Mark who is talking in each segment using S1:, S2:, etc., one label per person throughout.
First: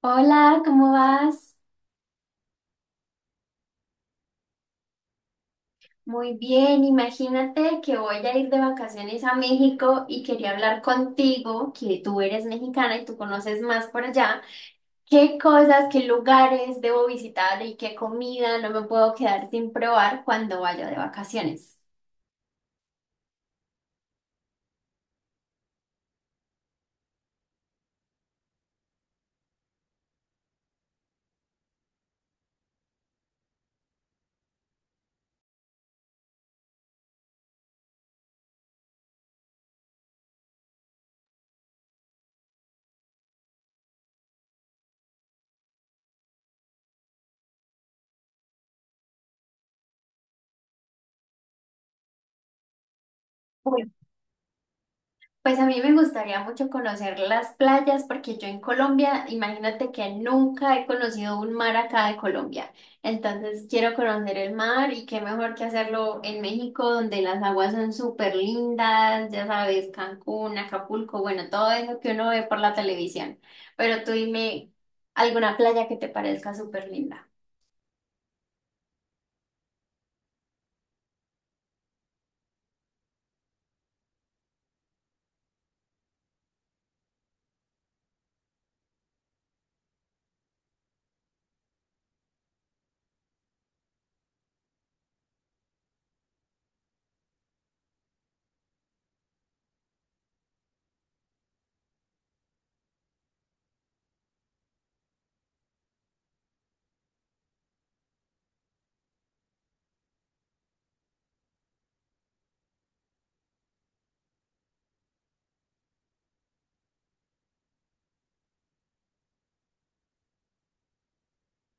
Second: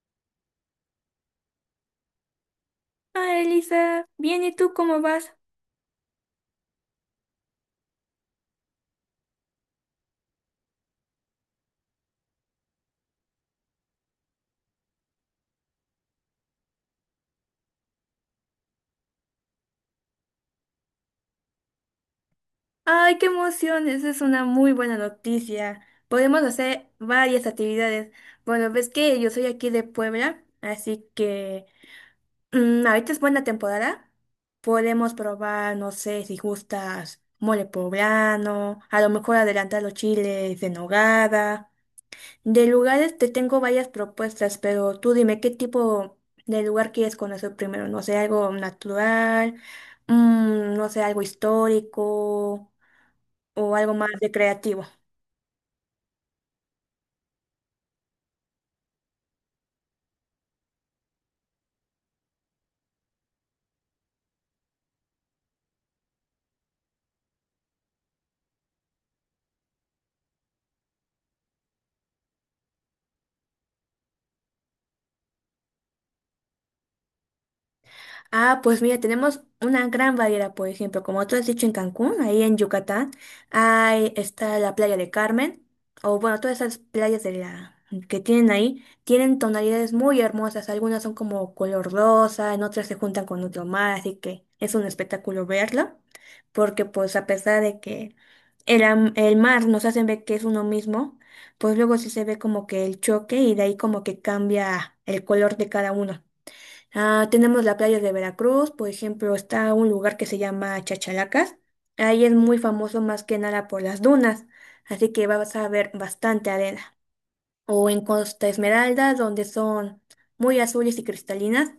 S1: Hola, ¿cómo vas?
S2: Ah, Elisa, bien, ¿y tú cómo vas?
S1: Muy bien, imagínate que voy a ir de vacaciones a México y quería hablar contigo, que tú eres mexicana y tú conoces más por allá. ¿Qué cosas, qué lugares debo visitar y qué comida no me puedo quedar sin probar cuando vaya de vacaciones?
S2: ¡Ay, qué emoción! Esa es una muy buena noticia. Podemos hacer varias actividades. Bueno, ves que yo soy aquí de Puebla, así que ahorita es buena temporada. Podemos probar, no sé, si gustas, mole poblano, a lo mejor adelantar los chiles de nogada. De lugares te tengo varias propuestas, pero tú dime qué tipo de lugar quieres conocer primero. No sé, algo natural, no sé, algo histórico o algo más recreativo.
S1: Pues a mí me gustaría mucho conocer las playas porque yo en Colombia, imagínate que nunca he conocido un mar acá de Colombia. Entonces quiero conocer el mar y qué mejor que hacerlo en México donde las aguas son súper lindas, ya sabes, Cancún, Acapulco, bueno, todo eso que uno ve por la televisión. Pero tú dime alguna playa que te parezca súper linda.
S2: Ah, pues mira, tenemos una gran variedad, por ejemplo, como tú has dicho en Cancún, ahí en Yucatán, ahí está la playa de Carmen, o bueno, todas esas playas de la que tienen ahí, tienen tonalidades muy hermosas, algunas son como color rosa, en otras se juntan con otro mar, así que es un espectáculo verlo, porque pues a pesar de que el mar nos hacen ver que es uno mismo, pues luego sí se ve como que el choque y de ahí como que cambia el color de cada uno. Ah, tenemos la playa de Veracruz, por ejemplo, está un lugar que se llama Chachalacas. Ahí es muy famoso más que nada por las dunas, así que vas a ver bastante arena. O en Costa Esmeralda, donde son muy azules y cristalinas,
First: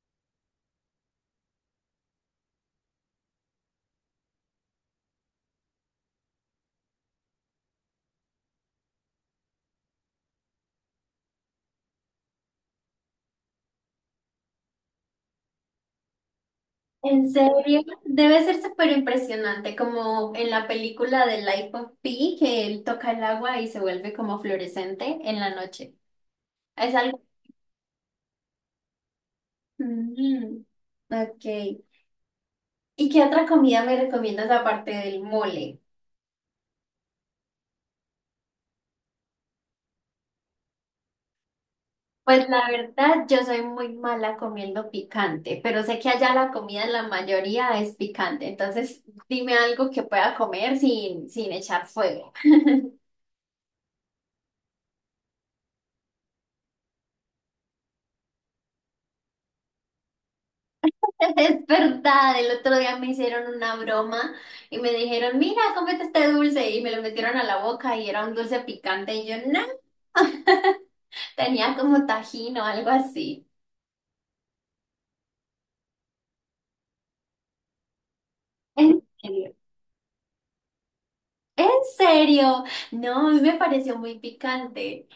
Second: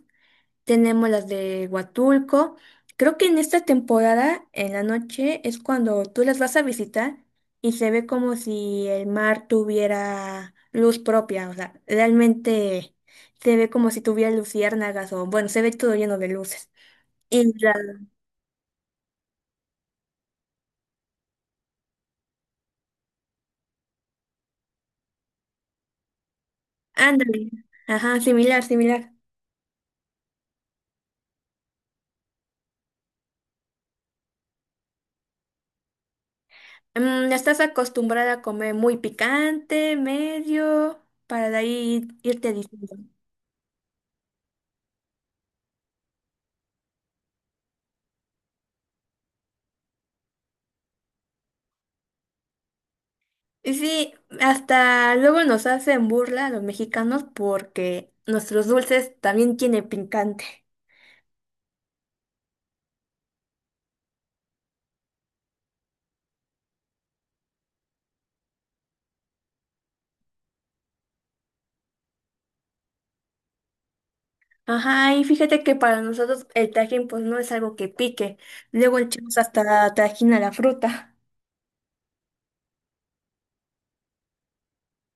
S2: tenemos las de Huatulco. Creo que en esta temporada, en la noche, es cuando tú las vas a visitar y se ve como si el mar tuviera luz propia. O sea, realmente se ve como si tuviera luciérnagas o, bueno, se ve todo lleno de luces.
S1: En
S2: Y la...
S1: serio, debe ser súper impresionante, como en la película de Life of Pi, que él toca el agua y se vuelve como fluorescente en la noche. Es algo.
S2: Ándale. Ajá, similar, similar.
S1: Mm, ok. ¿Y qué otra comida me recomiendas aparte del mole?
S2: Mm, ¿estás acostumbrada a comer muy picante, medio, para de ahí
S1: Pues
S2: irte
S1: la
S2: diciendo?
S1: verdad, yo soy muy mala comiendo picante, pero sé que allá la comida en la mayoría es picante, entonces dime algo que pueda comer sin echar fuego.
S2: Y sí, hasta luego nos hacen burla a los mexicanos porque nuestros dulces también tienen picante.
S1: Es verdad, el otro día me hicieron una broma y me dijeron, mira, cómete este dulce y me lo metieron a la boca y era un dulce picante y yo, no, tenía como tajín o algo así.
S2: Ajá, y fíjate que para nosotros el tajín pues no es algo que pique. Luego
S1: ¿En
S2: echamos
S1: serio?
S2: hasta tajín a la fruta.
S1: ¿En serio? No, a mí me pareció muy picante.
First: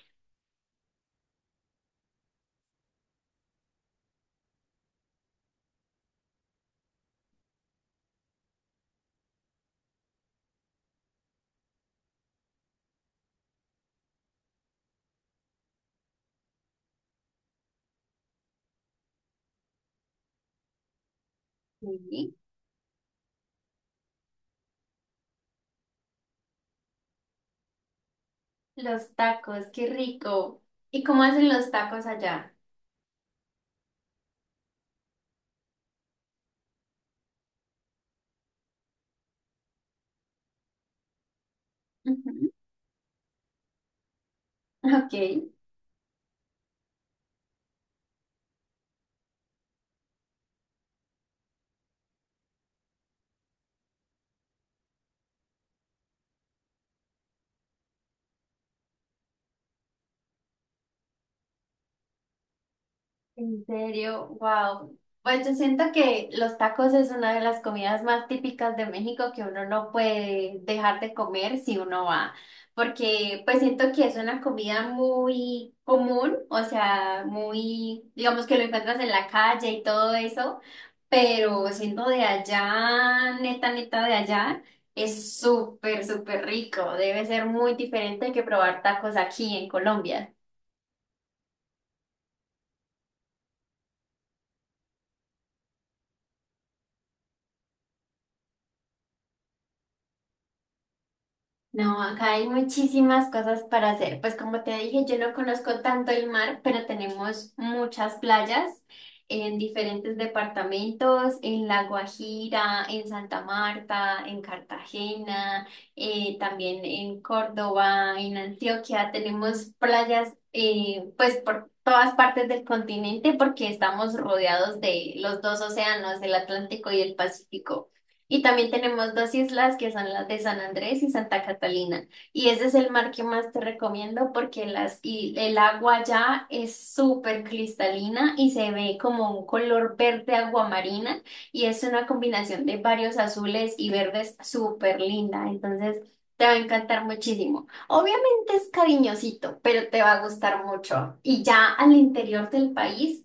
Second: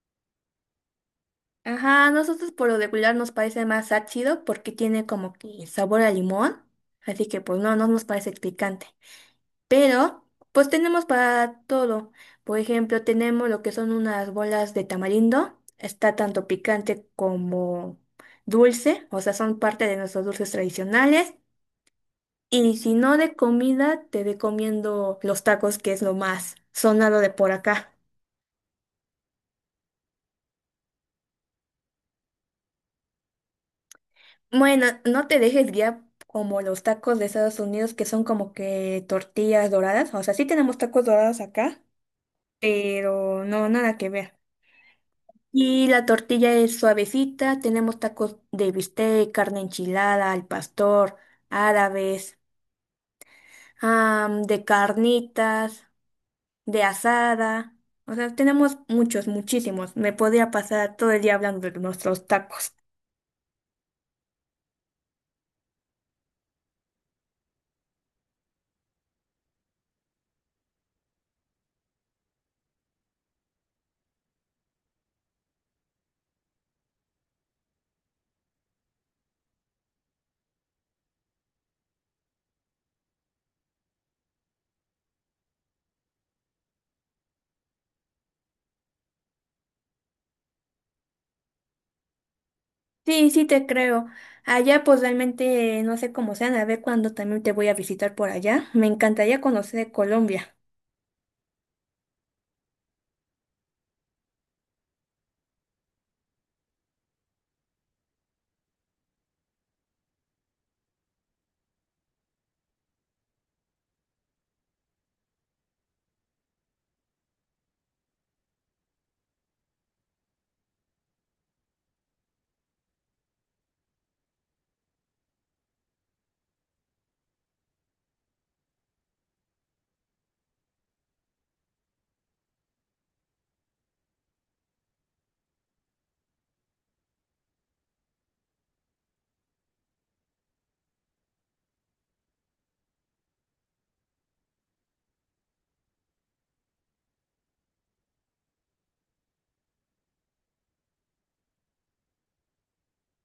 S2: Ajá, a nosotros por lo regular nos parece más ácido porque tiene como que sabor a limón. Así que pues no, no nos parece picante. Pero, pues tenemos para todo. Por ejemplo, tenemos lo que son unas bolas de tamarindo. Está tanto picante como dulce, o sea, son parte de nuestros dulces tradicionales.
S1: Sí.
S2: Y si no de comida, te recomiendo los tacos, que es lo más sonado de por acá.
S1: Los tacos, qué rico. ¿Y cómo hacen los tacos allá?
S2: Bueno, no te dejes guiar como los tacos de Estados Unidos, que son como que tortillas doradas. O sea, sí tenemos tacos dorados acá,
S1: Ujú.
S2: pero no, nada que ver.
S1: Ok.
S2: Y la tortilla es suavecita, tenemos tacos de bistec, carne enchilada, al pastor, árabes, de carnitas, de asada. O sea, tenemos muchos, muchísimos. Me podría pasar todo el día hablando de nuestros tacos.
S1: En serio, wow. Pues yo siento que los tacos es una de las comidas más típicas de México que uno no puede dejar de comer si uno va, porque pues siento que es una comida muy común, o sea, muy, digamos que lo encuentras en la calle y todo eso, pero siendo de allá, neta, neta de allá, es súper, súper rico. Debe ser muy diferente que probar tacos aquí en Colombia.
S2: Sí, sí te creo. Allá pues realmente no sé cómo sean, a ver cuándo también te voy a visitar por allá. Me encantaría conocer Colombia.
S1: No, acá hay muchísimas cosas para hacer. Pues como te dije, yo no conozco tanto el mar, pero tenemos muchas playas en diferentes departamentos, en La Guajira, en Santa Marta, en Cartagena, también en Córdoba, en Antioquia. Tenemos playas pues por todas partes del continente porque estamos rodeados de los dos océanos, el Atlántico y el Pacífico. Y también tenemos dos islas que son las de San Andrés y Santa Catalina. Y ese es el mar que más te recomiendo porque y el agua allá es súper cristalina y se ve como un color verde aguamarina y es una combinación de varios azules y verdes súper linda. Entonces te va a encantar muchísimo. Obviamente es cariñosito, pero te va a gustar mucho. Y ya al interior del país.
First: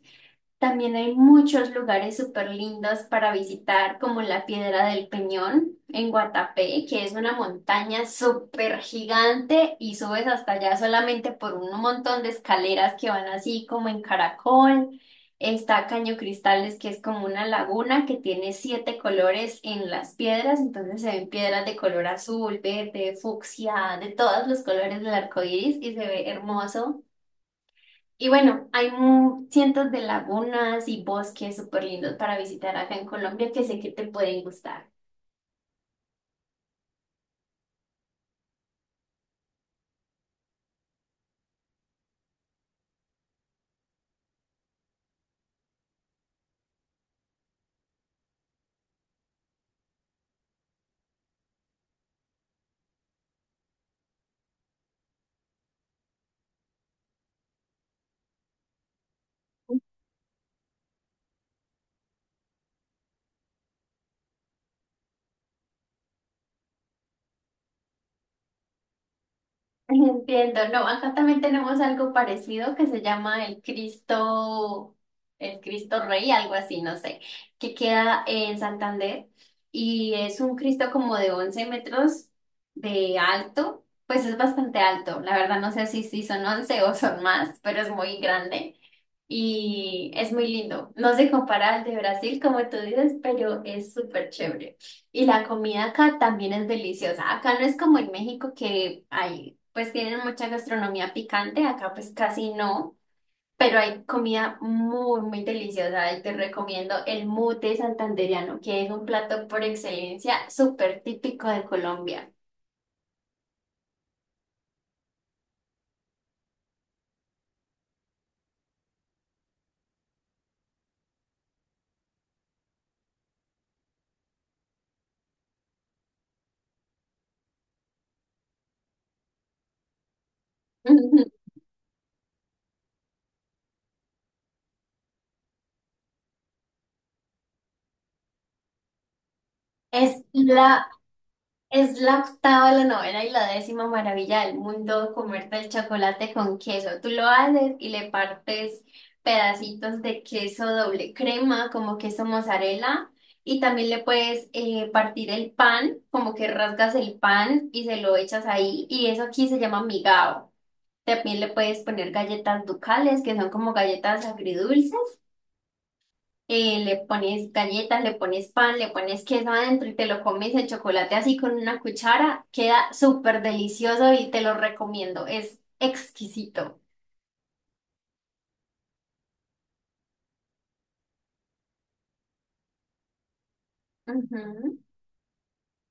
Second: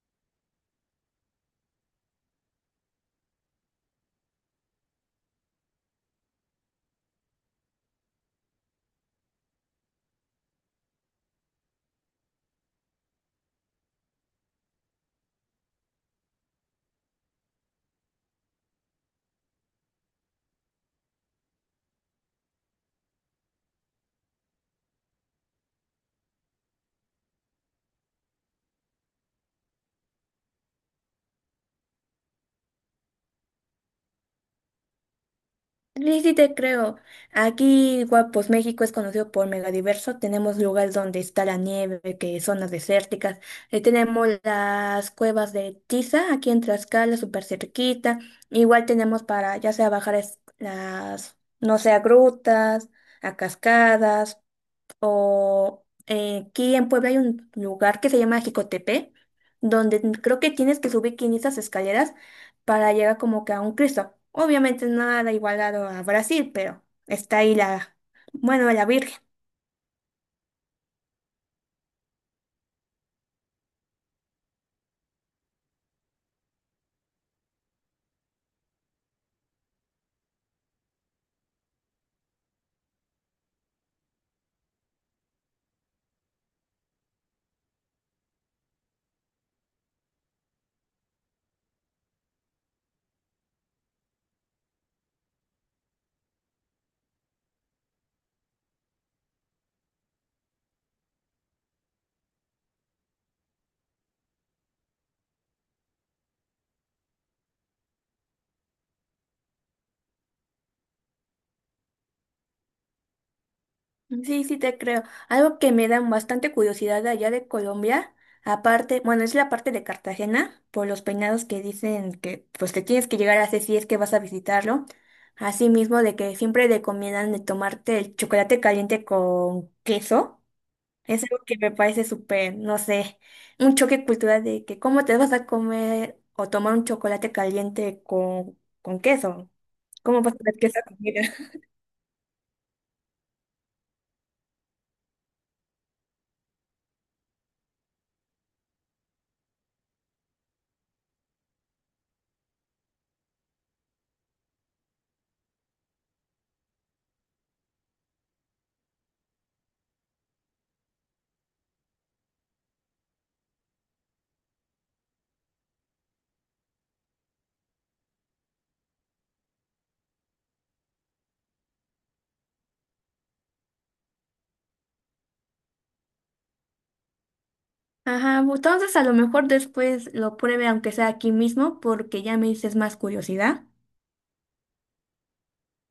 S1: También hay muchos lugares súper lindos para visitar, como la Piedra del Peñón en Guatapé, que es una montaña súper gigante y subes hasta allá solamente por un montón de escaleras que van así como en caracol. Está Caño Cristales, que es como una laguna que tiene siete colores en las piedras, entonces se ven piedras de color azul, verde, fucsia, de todos los colores del arco iris y se ve hermoso. Y bueno, hay cientos de lagunas y bosques súper lindos para visitar acá en Colombia que sé que te pueden gustar.
S2: Sí, sí te creo. Aquí, igual, pues México es conocido por megadiverso. Tenemos lugares donde está la nieve, que zonas desérticas. Tenemos las cuevas de Tiza, aquí en Tlaxcala, súper cerquita. Igual tenemos para, ya sea las, no sé, a grutas, a cascadas. O aquí en Puebla hay un lugar que se llama Jicotepe, donde creo que tienes que subir 500 escaleras para llegar como que a un Cristo. Obviamente nada igualado a Brasil, pero está ahí la, bueno, la Virgen.
S1: Entiendo, no, acá también tenemos algo parecido que se llama el Cristo Rey, algo así, no sé, que queda en Santander y es un Cristo como de 11 metros de alto, pues es bastante alto, la verdad no sé si son 11 o son más, pero es muy grande y es muy lindo, no se compara al de Brasil como tú dices, pero es súper chévere. Y la comida acá también es deliciosa. Acá no es como en México que hay, pues tienen mucha gastronomía picante, acá pues casi no, pero hay comida muy deliciosa. Y te recomiendo el mute santandereano, que es un plato por excelencia súper típico de Colombia.
S2: Sí, sí te creo. Algo que me da bastante curiosidad de allá de Colombia, aparte, bueno, es la parte de Cartagena, por los peinados que dicen que pues te tienes que llegar a hacer si es que vas a visitarlo. Asimismo, de que siempre recomiendan de tomarte el chocolate caliente con queso. Es algo que me parece súper, no sé, un choque cultural de que cómo te vas a comer o tomar un chocolate caliente con queso. ¿Cómo
S1: Es
S2: vas a comer queso
S1: la
S2: con?
S1: Es la octava, la novena y la décima maravilla del mundo comerte el chocolate con queso. Tú lo haces y le partes pedacitos de queso doble crema, como queso mozzarella, y también le puedes partir el pan, como que rasgas el pan y se lo echas ahí, y eso aquí se llama migao. También le puedes poner galletas ducales, que son como galletas agridulces, le pones galletas, le pones pan, le pones queso adentro y te lo comes el chocolate así con una cuchara. Queda súper delicioso y te lo recomiendo. Es exquisito.
S2: Ajá, entonces a lo mejor después lo pruebe aunque sea aquí mismo porque ya me dices más curiosidad.
S1: Ujú.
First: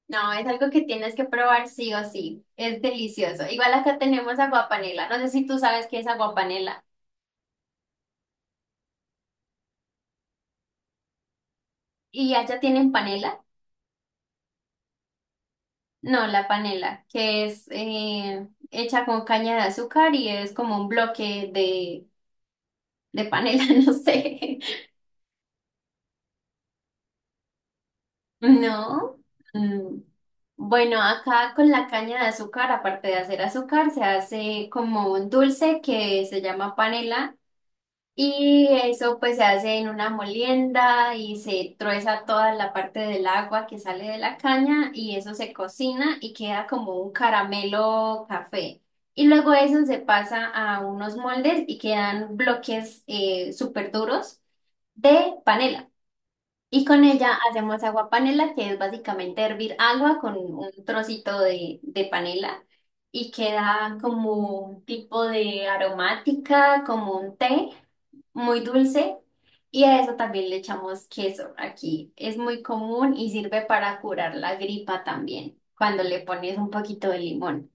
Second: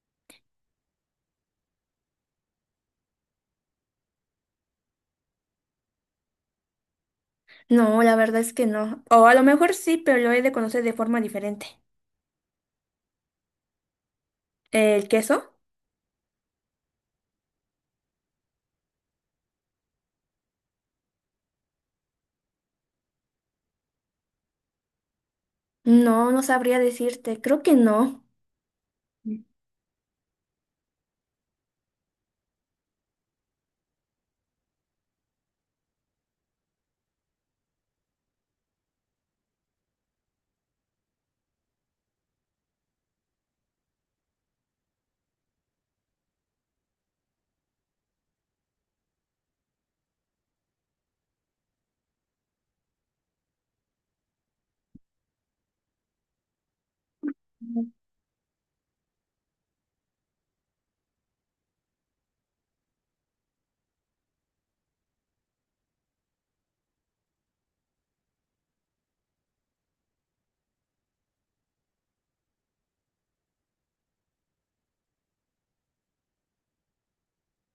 S1: No, es algo que tienes que probar sí o sí. Es delicioso. Igual acá tenemos aguapanela. No sé si tú sabes qué es aguapanela.
S2: No, la verdad es que no. O a lo mejor sí, pero lo he de conocer de forma diferente.
S1: ¿Y allá tienen panela?
S2: ¿El queso?
S1: No, la panela, que es hecha con caña de azúcar y es como un bloque de panela, no sé.
S2: No, no sabría decirte. Creo que no.
S1: No. Mm. Bueno, acá con la caña de azúcar, aparte de hacer azúcar, se hace como un dulce que se llama panela y eso pues se hace en una molienda y se trueza toda la parte del agua que sale de la caña y eso se cocina y queda como un caramelo café. Y luego eso se pasa a unos moldes y quedan bloques súper duros de panela. Y con ella hacemos
S2: Ujú.
S1: agua panela, que es básicamente hervir agua con un trocito de panela y queda como un tipo de aromática, como un té muy dulce. Y a eso también le echamos queso aquí. Es muy común y sirve para curar la gripa también, cuando le pones un poquito de limón.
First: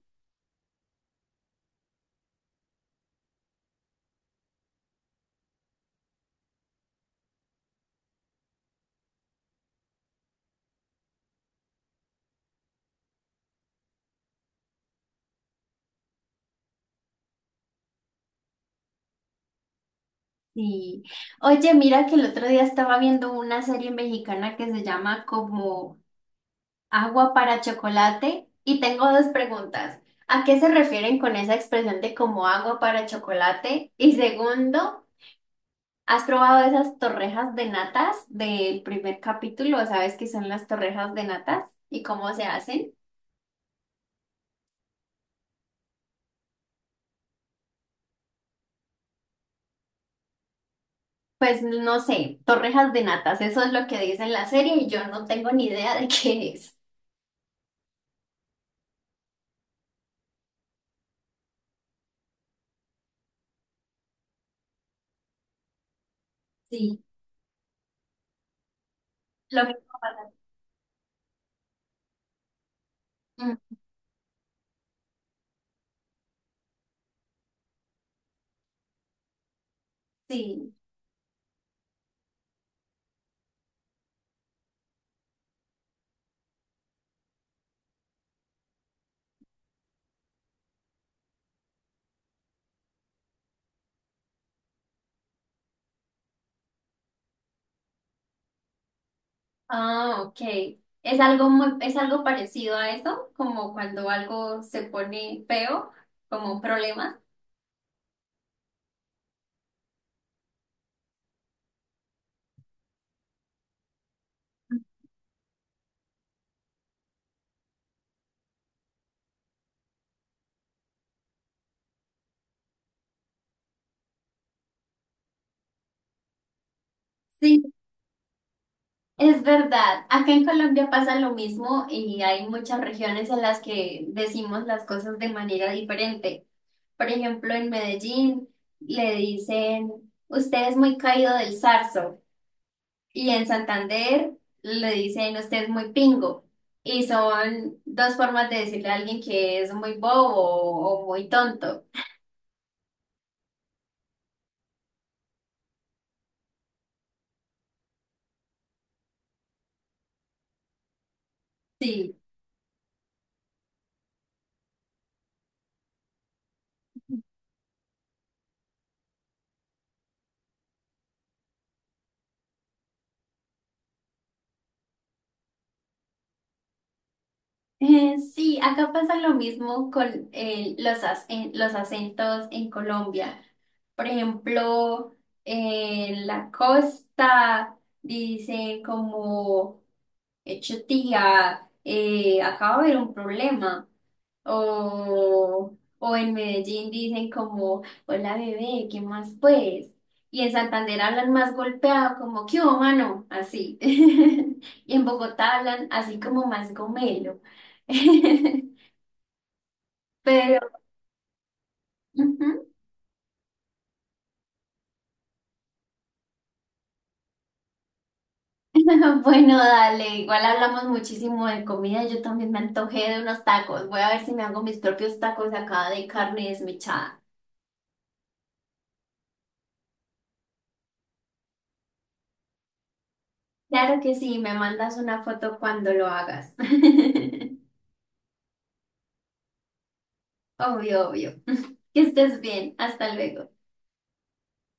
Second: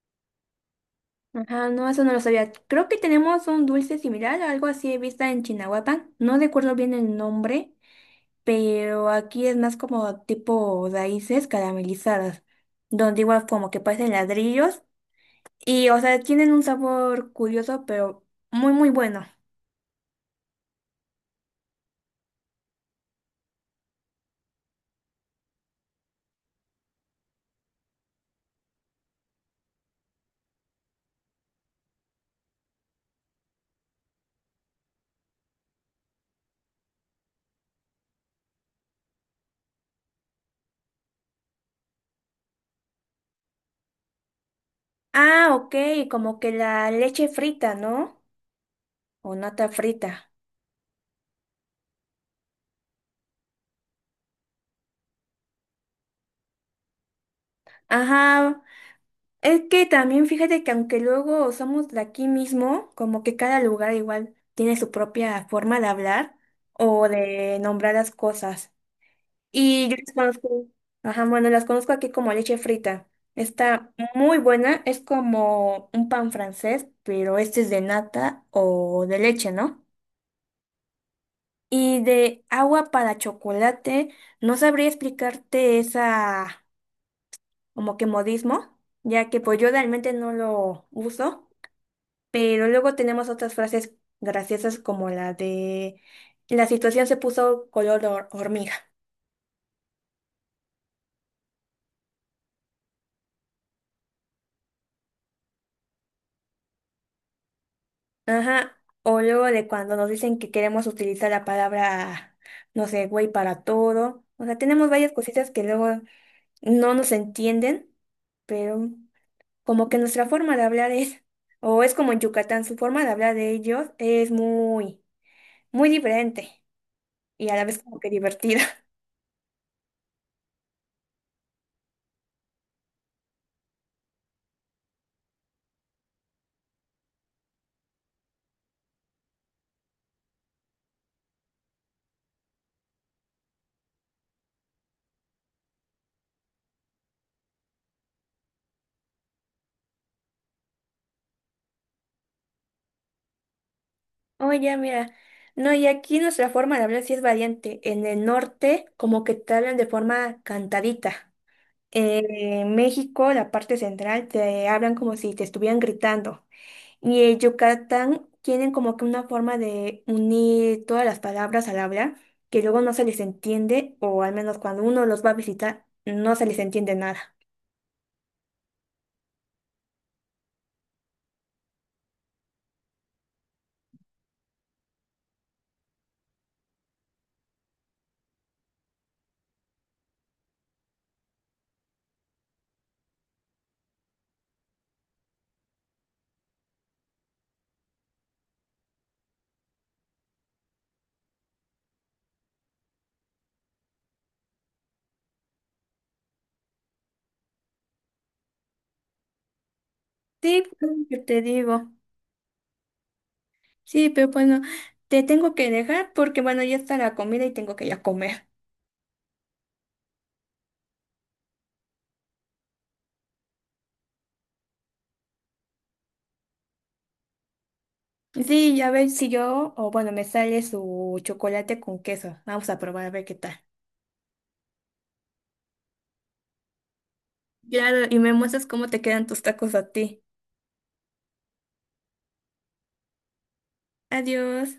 S2: Ajá, no, eso no lo sabía. Creo que tenemos un dulce similar, algo así he visto en Chinahuapan. No recuerdo bien el nombre, pero aquí es más como tipo raíces caramelizadas, donde igual como que parecen ladrillos. Y, o sea, tienen un sabor curioso, pero muy, muy bueno.
S1: Sí. Oye, mira que el otro día estaba viendo una serie mexicana que se llama como Agua para chocolate. Y tengo dos preguntas. ¿A qué se refieren con esa expresión de como agua para chocolate? Y segundo, ¿has probado esas torrejas de natas del primer capítulo? ¿Sabes qué son las torrejas de natas y cómo se hacen?
S2: Ah, ok, como que la leche frita, ¿no? O nata frita.
S1: Pues no sé, torrejas de natas, eso es lo que dice en la serie y yo no tengo ni idea de qué es.
S2: Ajá, es que también fíjate que aunque luego somos de aquí mismo, como que cada lugar igual tiene su propia forma de hablar
S1: Sí,
S2: o de nombrar las cosas.
S1: lo mismo
S2: Y yo las
S1: pasa.
S2: conozco, ajá, bueno, las conozco aquí como leche frita.
S1: Mm,
S2: Está muy buena, es como un pan francés, pero este es de nata o de leche, ¿no?
S1: sí.
S2: Y de agua para chocolate, no sabría explicarte esa como que modismo, ya que pues yo realmente no lo uso, pero luego tenemos otras frases graciosas como la de la situación se puso color hormiga.
S1: Ah, ok. Es algo parecido a eso, como cuando algo se pone feo, como un problema.
S2: Ajá, o luego de cuando nos dicen que queremos utilizar la palabra, no sé, güey, para todo. O sea, tenemos varias cositas que luego no nos entienden, pero como que nuestra forma de hablar es, o es como en Yucatán, su forma de hablar de ellos es muy, muy diferente y a
S1: Sí,
S2: la vez como que divertida.
S1: es verdad. Acá en Colombia pasa lo mismo y hay muchas regiones en las que decimos las cosas de manera diferente. Por ejemplo, en Medellín le dicen, usted es muy caído del zarzo. Y en Santander le dicen usted es muy pingo. Y son dos formas de decirle a alguien que es muy bobo o muy tonto.
S2: Oye, mira, no, y aquí nuestra forma de hablar sí es variante. En el norte como que te hablan de forma cantadita.
S1: Sí.
S2: En México, la parte central, te hablan como si te estuvieran gritando. Y el Yucatán tienen como que una forma de unir todas las palabras al hablar, que luego no se les entiende, o al menos cuando uno los va a visitar, no se les entiende nada.
S1: Sí, acá pasa lo mismo con los acentos en Colombia. Por ejemplo, en la costa dicen como, hecho tía, acaba de haber un problema. O en Medellín dicen como, hola bebé, ¿qué más pues? Y en Santander hablan más golpeado, como, ¿qué hubo, mano? Así. Y en Bogotá hablan así como más gomelo.
S2: Sí,
S1: Pero,
S2: pues, yo te digo.
S1: ujú.
S2: Sí, pero bueno, te tengo que dejar porque bueno, ya está la comida y tengo que ir a comer.
S1: Bueno, dale, igual hablamos muchísimo de comida. Yo también me antojé de unos tacos. Voy a ver si me hago mis propios tacos acá de carne desmechada.
S2: Sí, ya ver si yo, o bueno, me sale su chocolate con queso. Vamos a probar a ver qué tal.
S1: Claro que sí, me mandas una foto cuando lo hagas.
S2: Claro, y me muestras cómo te quedan tus tacos a ti.
S1: Obvio, obvio. Que estés bien. Hasta luego.
S2: Adiós.